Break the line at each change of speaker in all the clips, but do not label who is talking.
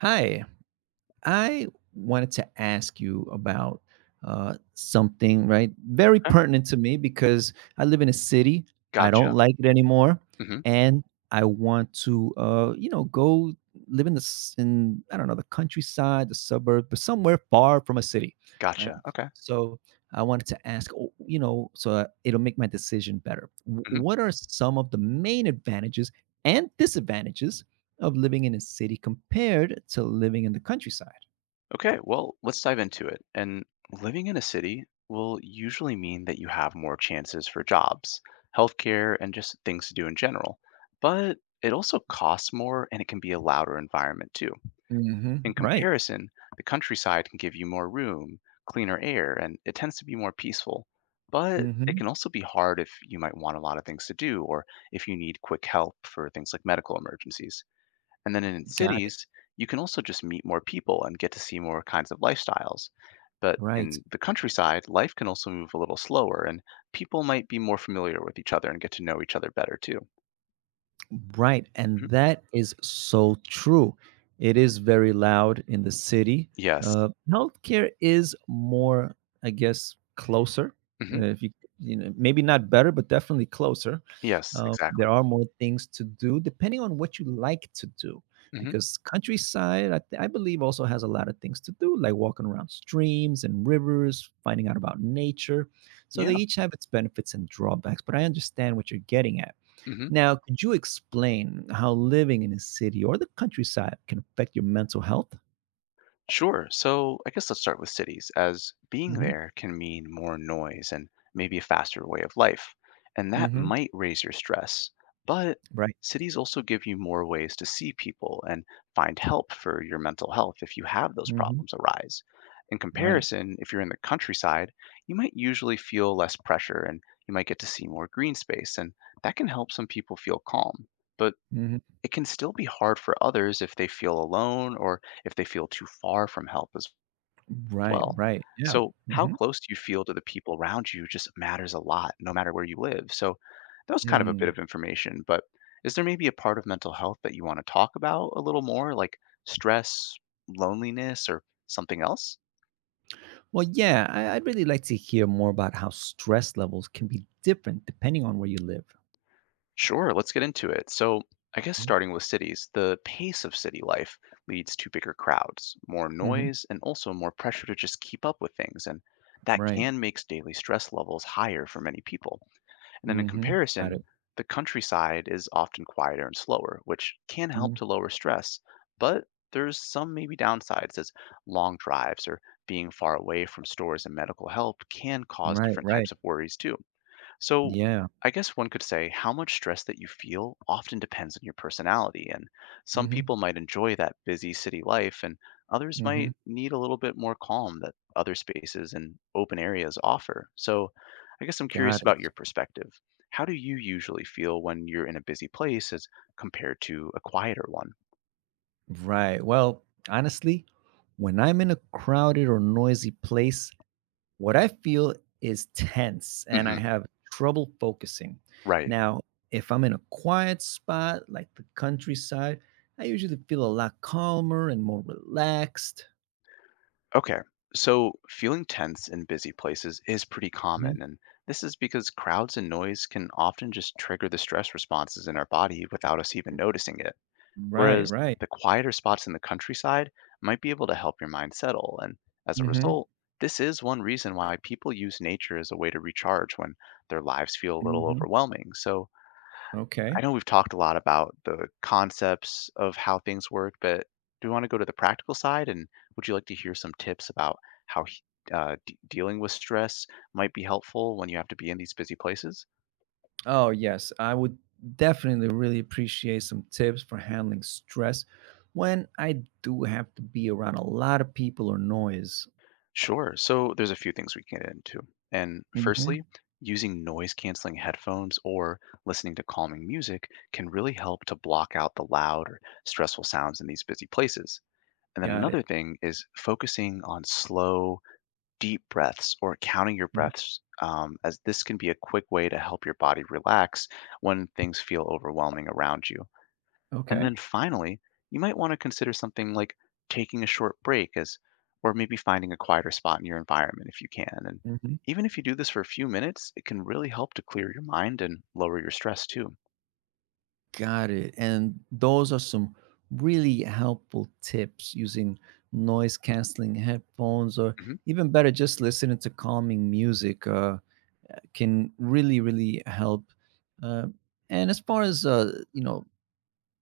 Hi. I wanted to ask you about something, right? Very
Okay.
pertinent to me because I live in a city. I don't
Gotcha.
like it anymore,
Mhm.
and I want to, go live in the s- in I don't know, the countryside, the suburb, but somewhere far from a city, right?
Gotcha. Okay.
So I wanted to ask, so that it'll make my decision better.
Mhm.
What are some of the main advantages and disadvantages of living in a city compared to living in the countryside?
Okay, well, let's dive into it. And living in a city will usually mean that you have more chances for jobs, healthcare, and just things to do in general. But it also costs more and it can be a louder environment too. In
Mhm. Right.
comparison, the countryside can give you more room, cleaner air, and it tends to be more peaceful. But it
Mhm.
can also be hard if you might want a lot of things to do or if you need quick help for things like medical emergencies. And then in
Got it.
cities, you can also just meet more people and get to see more kinds of lifestyles. But
Right.
in the countryside, life can also move a little slower, and people might be more familiar with each other and get to know each other better too.
Right, and
Mhm.
that is so true. It is very loud in the city.
Yes.
Healthcare is more, I guess, closer.
Hmm.
If you, you know, Maybe not better, but definitely closer.
Yes, exactly.
There are more things to do depending on what you like to do,
Hmm.
because countryside, I believe, also has a lot of things to do, like walking around streams and rivers, finding out about nature. So they
Yeah.
each have its benefits and drawbacks. But I understand what you're getting at.
Hmm.
Now, could you explain how living in a city or the countryside can affect your mental health?
Sure. So I guess let's start with cities, as being
Mhm,
there can mean more noise and maybe a faster way of life. And that
mhm,
might raise your stress. But
right,
cities also give you more ways to see people and find help for your mental health if you have those
mhm,
problems arise. In
right,
comparison, if you're in the countryside, you might usually feel less pressure and you might get to see more green space. And that can help some people feel calm. But
mhm,
it can still be hard for others if they feel alone or if they feel too far from help as
right,
well.
right, yeah,
So, how
mhm,
close do you feel to the people around you just matters a lot, no matter where you live. So, that was kind of a bit
mm.
of information, but is there maybe a part of mental health that you want to talk about a little more, like stress, loneliness, or something else?
Well, yeah, I'd really like to hear more about how stress levels can be different depending on where you live.
Sure, let's get into it. So, I guess
Mhm,
starting with cities, the pace of city life leads to bigger crowds, more
mhm,
noise, and also more pressure to just keep up with things. And that
right,
can make daily stress levels higher for many people. And then, in
hmm, got
comparison,
it,
the countryside is often quieter and slower, which can help
mhm,
to lower stress. But there's some maybe downsides, as long drives or being far away from stores and medical help can cause
right,
different
right,
types of worries too. So,
yeah,
I guess one could say how much stress that you feel often depends on your personality. And some
hmm,
people might enjoy that busy city life, and others
hmm,
might need a little bit more calm that other spaces and open areas offer. So, I guess I'm curious
got it,
about your perspective. How do you usually feel when you're in a busy place as compared to a quieter one?
right. Well, honestly, when I'm in a crowded or noisy place, what I feel is tense and I
Hmm.
have trouble focusing.
Right.
Now, if I'm in a quiet spot like the countryside, I usually feel a lot calmer and more relaxed.
Okay, so feeling tense in busy places is pretty
Mhm.
common, and this is because crowds and noise can often just trigger the stress responses in our body without us even noticing it.
Right,
Whereas
right.
the quieter spots in the countryside might be able to help your mind settle, and as a
Hmm.
result, this is one reason why people use nature as a way to recharge when their lives feel a little
Hmm.
overwhelming. So, I
Okay.
know we've talked a lot about the concepts of how things work, but do we want to go to the practical side? And would you like to hear some tips about how he- dealing with stress might be helpful when you have to be in these busy places?
Oh, yes. I would definitely really appreciate some tips for handling stress when I do have to be around a lot of people or noise.
Sure. So there's a few things we can get into. And
Hmm.
firstly, using noise canceling headphones or listening to calming music can really help to block out the loud or stressful sounds in these busy places. And then
Got
another
it.
thing is focusing on slow, deep breaths or counting your
Mhm.
breaths, um, as this can be a quick way to help your body relax when things feel overwhelming around you. And
Okay.
then finally, you might want to consider something like taking a short break as or maybe finding a quieter spot in your environment if you can. And
Mm-hmm.
even if you do this for a few minutes, it can really help to clear your mind and lower your stress too.
Got it. And those are some really helpful tips, using noise canceling headphones, or
Hmm.
even better, just listening to calming music can really, really help. Uh, and as far as you know,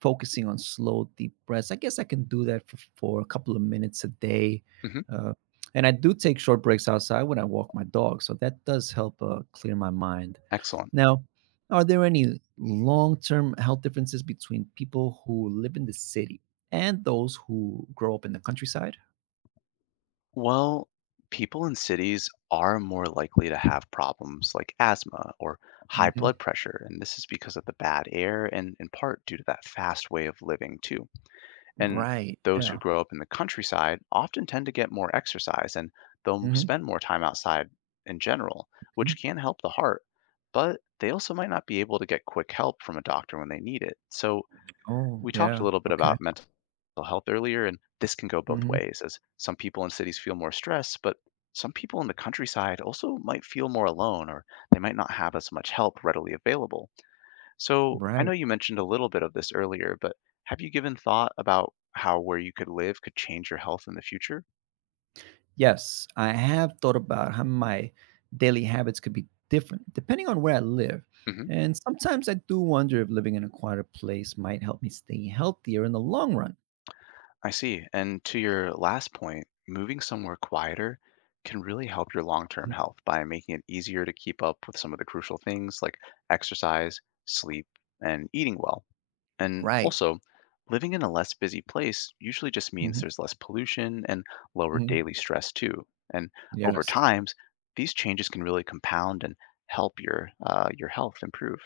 Focusing on slow, deep breaths. I guess I can do that for, a couple of minutes a day.
Hmm.
Uh, and I do take short breaks outside when I walk my dog. So that does help clear my mind.
Excellent.
Now, are there any long term health differences between people who live in the city and those who grow up in the countryside?
Well, people in cities are more likely to have problems like asthma or high blood
Hmm.
pressure, and this is because of the bad air and in part due to that fast way of living too. And
Right.
those who
Yeah.
grow up in the countryside often tend to get more exercise and they'll
Hmm.
spend more time outside in general, which can help the heart, but they also might not be able to get quick help from a doctor when they need it. So
Oh,
we talked a
yeah.
little bit
Okay.
about mental health earlier, and this can go both
Mhm.
ways, as some people in cities feel more stress, but some people in the countryside also might feel more alone, or they might not have as much help readily available. So I
Right.
know you mentioned a little bit of this earlier, but have you given thought about how where you could live could change your health in the future?
Yes, I have thought about how my daily habits could be different depending on where I live.
Mm-hmm.
And sometimes I do wonder if living in a quieter place might help me stay healthier in the long run.
I see. And to your last point, moving somewhere quieter can really help your long term
Mhm.
health by making it easier to keep up with some of the crucial things like exercise, sleep, and eating well. And
Right.
also, living in a less busy place usually just means
Hmm.
there's less pollution and lower
Hmm.
daily stress, too. And over
Yes.
times, these changes can really compound and help your health improve.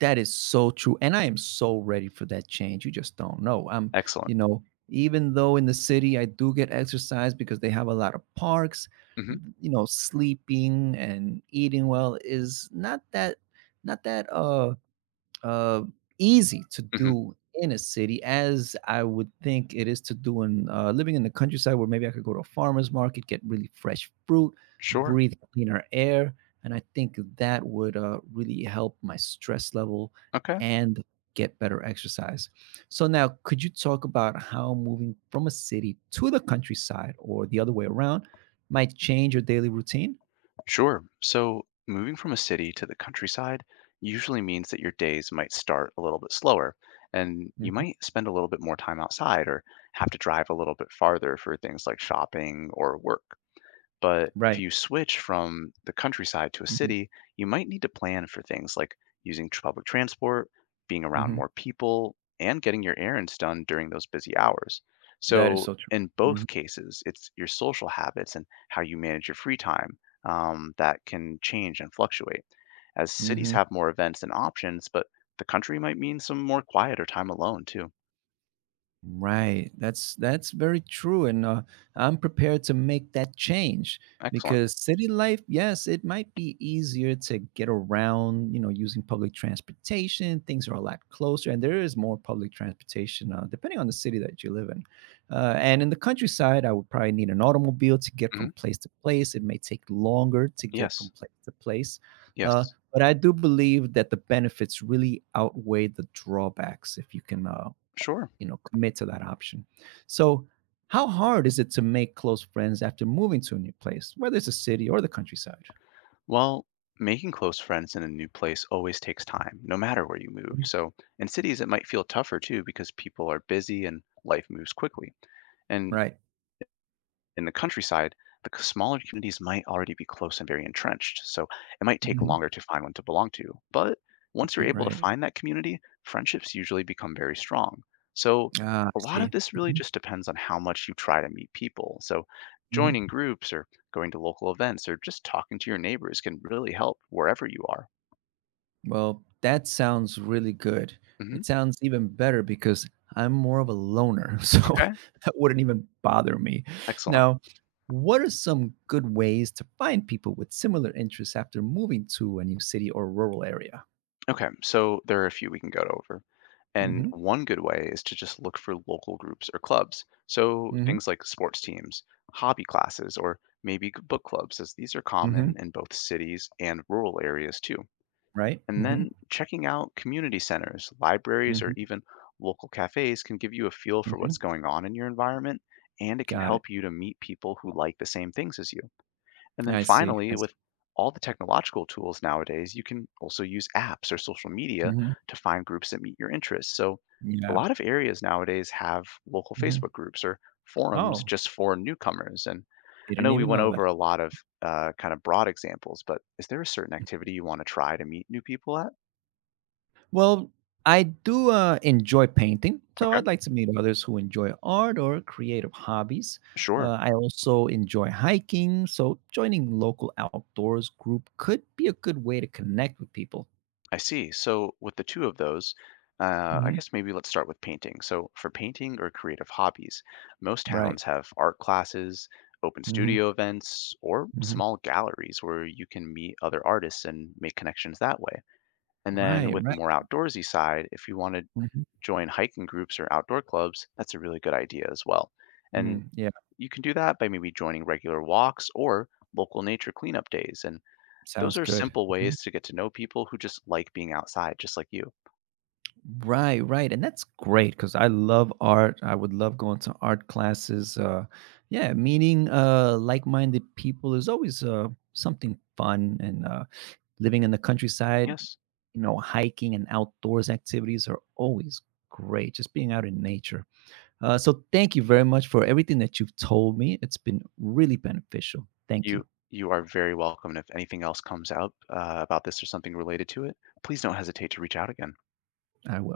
That is so true. And I am so ready for that change. You just don't know. You
Excellent.
know, Even though in the city I do get exercise because they have a lot of parks,
Hmm.
you know, sleeping and eating well is not that uh, easy to
Hmm.
do in a city as I would think it is to do in living in the countryside, where maybe I could go to a farmer's market, get really fresh fruit,
Sure.
breathe cleaner air. And I think that would really help my stress level
Okay.
and get better exercise. So, now could you talk about how moving from a city to the countryside or the other way around might change your daily routine?
Sure. So, moving from a city to the countryside usually means that your days might start a little bit slower and you
Mhm.
might spend a little bit more time outside or have to drive a little bit farther for things like shopping or work. But if
Right.
you switch from the countryside to a
Mhm.
city, you might need to plan for things like using public transport, being around
Mhm.
more people, and getting your errands done during those busy hours.
That is
So,
so true.
in both
Mhm.
cases, it's your social habits and how you manage your free time that can change and fluctuate. As cities
Mhm.
have more events and options, but the country might mean some more quiet or time alone too.
Right. That's very true, and I'm prepared to make that change,
Excellent.
because city life, yes, it might be easier to get around, you know, using public transportation. Things are a lot closer, and there is more public transportation depending on the city that you live in. And in the countryside, I would probably need an automobile to get from
Hmm.
place to place. It may take longer to get
Yes.
from place to place. Uh,
Yes.
but I do believe that the benefits really outweigh the drawbacks if you can uh,
Sure.
you know commit to that option. So how hard is it to make close friends after moving to a new place, whether it's a city or the countryside?
Well, making close friends in a new place always takes time, no matter where you move.
Mhm.
So, in cities, it might feel tougher too because people are busy and life moves quickly. And
Right.
in the countryside, the smaller communities might already be close and very entrenched, so it might take
Hmm.
longer to find one to belong to. But once you're
Right,
able to
right.
find that community, friendships usually become very strong. So
Ah,
a
I
lot
see.
of this really
Hmm.
just depends on how much you try to meet people. So
Hmm.
joining groups or going to local events or just talking to your neighbors can really help wherever you are.
Well that sounds really good.
Hmm.
It sounds even better because I'm more of a loner so
Okay,
that wouldn't even bother me.
excellent.
Now, what are some good ways to find people with similar interests after moving to a new city or rural area?
Okay, so there are a few we can go over. And
Hmm.
one good way is to just look for local groups or clubs. So
Hmm.
things like sports teams, hobby classes, or maybe book clubs, as these are
Hmm.
common in both cities and rural areas too.
Right.
And
Hmm.
then checking out community centers, libraries, or
Mhm,
even local cafes can give you a feel for what's
mhm,
going on in your environment, and it can
got it.
help you to meet people who like the same things as you. And then
I see,
finally,
I see.
with all the technological tools nowadays, you can also use apps or social media
Mhm,
to find groups that meet your interests. So a
yeah,
lot of areas nowadays have local
mhm.
Facebook groups or forums
Oh,
just for newcomers. And I
didn't
know we
even
went
know that.
over a lot of kind of broad examples, but is there a certain activity you want to try to meet new people at?
Well, I do, enjoy painting, so
Okay,
I'd like to meet others who enjoy art or creative hobbies.
sure.
I also enjoy hiking, so joining local outdoors group could be a good way to connect with people.
I see. So with the two of those, I
Mhm,
guess maybe let's start with painting. So for painting or creative hobbies, most
right.
towns have art classes, open
Mhm,
studio events, or
mhm.
small galleries where you can meet other artists and make connections that way. And then
Right,
with the
right.
more outdoorsy side, if you want to
Mhm,
join hiking groups or outdoor clubs, that's a really good idea as well. And
mm, yeah,
you can do that by maybe joining regular walks or local nature cleanup days. And those
sounds
are
good.
simple
Mhm.
ways to get to know people who just like being outside, just like you.
Right, right. And that's great because I love art. I would love going to art classes. Yeah, meeting like minded people is always something fun. And living in the countryside,
Yes,
you know, hiking and outdoors activities are always great. Just being out in nature. So thank you very much for everything that you've told me. It's been really beneficial. Thank you.
you you are very welcome, and if anything else comes out, about this or something related to it, please don't hesitate to reach out again.
I will.